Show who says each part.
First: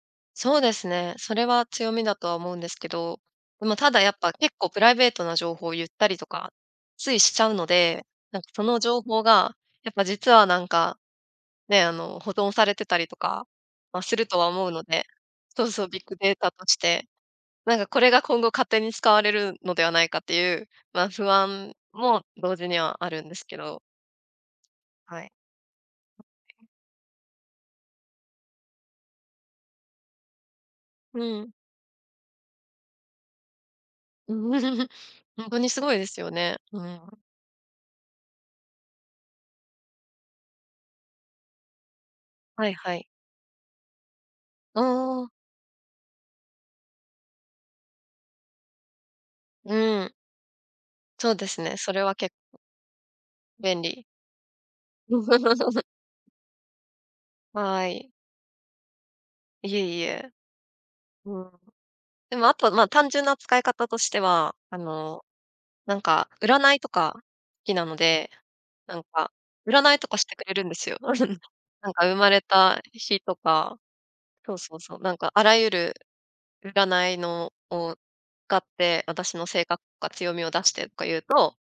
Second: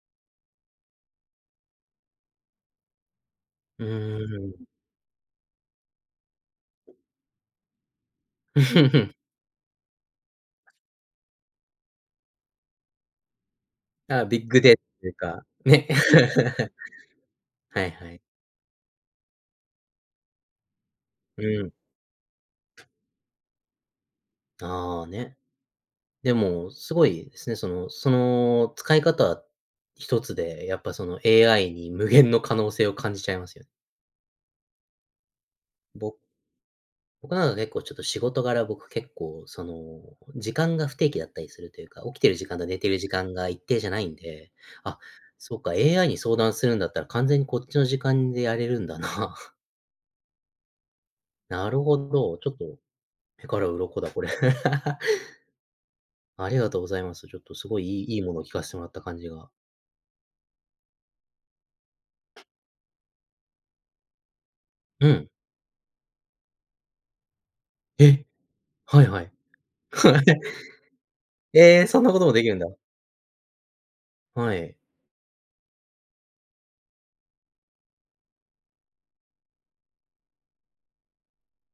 Speaker 1: そうですね、それは強みだとは思うんですけど、でも
Speaker 2: う
Speaker 1: ただ、やっぱ
Speaker 2: ー
Speaker 1: 結
Speaker 2: ん。
Speaker 1: 構プライベートな情報を言ったりとか、ついしちゃうので、なんかその情 報がやっぱ実はなんか、ね、あの、保存されてたりとか、まあ、す
Speaker 2: あ、
Speaker 1: ると
Speaker 2: ビッ
Speaker 1: は
Speaker 2: グ
Speaker 1: 思う
Speaker 2: デーっ
Speaker 1: ので。
Speaker 2: ていうか、
Speaker 1: そうそ
Speaker 2: ね。
Speaker 1: うビッグデータと ちて。なん
Speaker 2: は
Speaker 1: か
Speaker 2: い
Speaker 1: こ
Speaker 2: は
Speaker 1: れ
Speaker 2: い。
Speaker 1: が今後勝手に使われるのではないかっていう、まあ、不
Speaker 2: うー
Speaker 1: 安
Speaker 2: ん。
Speaker 1: も同時にはあるんですけど。
Speaker 2: ああ、
Speaker 1: はい。
Speaker 2: ね。でも、すごいですね、そのその使い方一つで、やっぱその
Speaker 1: うん。
Speaker 2: AI に無限の可能性を感じちゃいますよ。
Speaker 1: うん、ほんとにすごいで
Speaker 2: ぼ
Speaker 1: すよね。うん、う
Speaker 2: 僕、なので、こう、ちょっと仕事柄、僕結構、その、時間が不定期だったりするというか、起きてる時間と
Speaker 1: はい
Speaker 2: 寝て
Speaker 1: は
Speaker 2: る
Speaker 1: い。
Speaker 2: 時間が一定じゃないんで、
Speaker 1: あ
Speaker 2: あ、
Speaker 1: あ。
Speaker 2: そうか、AI に相談するんだったら、完全にこっちの時間でやれるんだな。
Speaker 1: うーん。そうです
Speaker 2: な
Speaker 1: ね、
Speaker 2: る
Speaker 1: そ
Speaker 2: ほ
Speaker 1: れは結
Speaker 2: ど、ちょっ
Speaker 1: 構
Speaker 2: と、目から
Speaker 1: 便
Speaker 2: 鱗
Speaker 1: 利。
Speaker 2: だ、これ。ありがとうございます。ちょっとすごい
Speaker 1: は
Speaker 2: い
Speaker 1: い。
Speaker 2: いいいものを聞かせてもらった感じが。
Speaker 1: いえいえ。うん。でもあとは、まあ、単純な使い方としては、あ
Speaker 2: う
Speaker 1: の、
Speaker 2: ん。
Speaker 1: なんか占いとかきなの
Speaker 2: えっ！
Speaker 1: で、なん
Speaker 2: はいは
Speaker 1: か
Speaker 2: い。
Speaker 1: 占いとかしてくれるんですよ。
Speaker 2: ええ、
Speaker 1: なん
Speaker 2: そん
Speaker 1: か
Speaker 2: な
Speaker 1: 生
Speaker 2: こと
Speaker 1: ま
Speaker 2: も
Speaker 1: れ
Speaker 2: できるんだ。
Speaker 1: たしとか、そ
Speaker 2: は
Speaker 1: うそ
Speaker 2: い。
Speaker 1: うそう、なんか、あらゆる占いのを、かって私の性格か強みを出してか言うと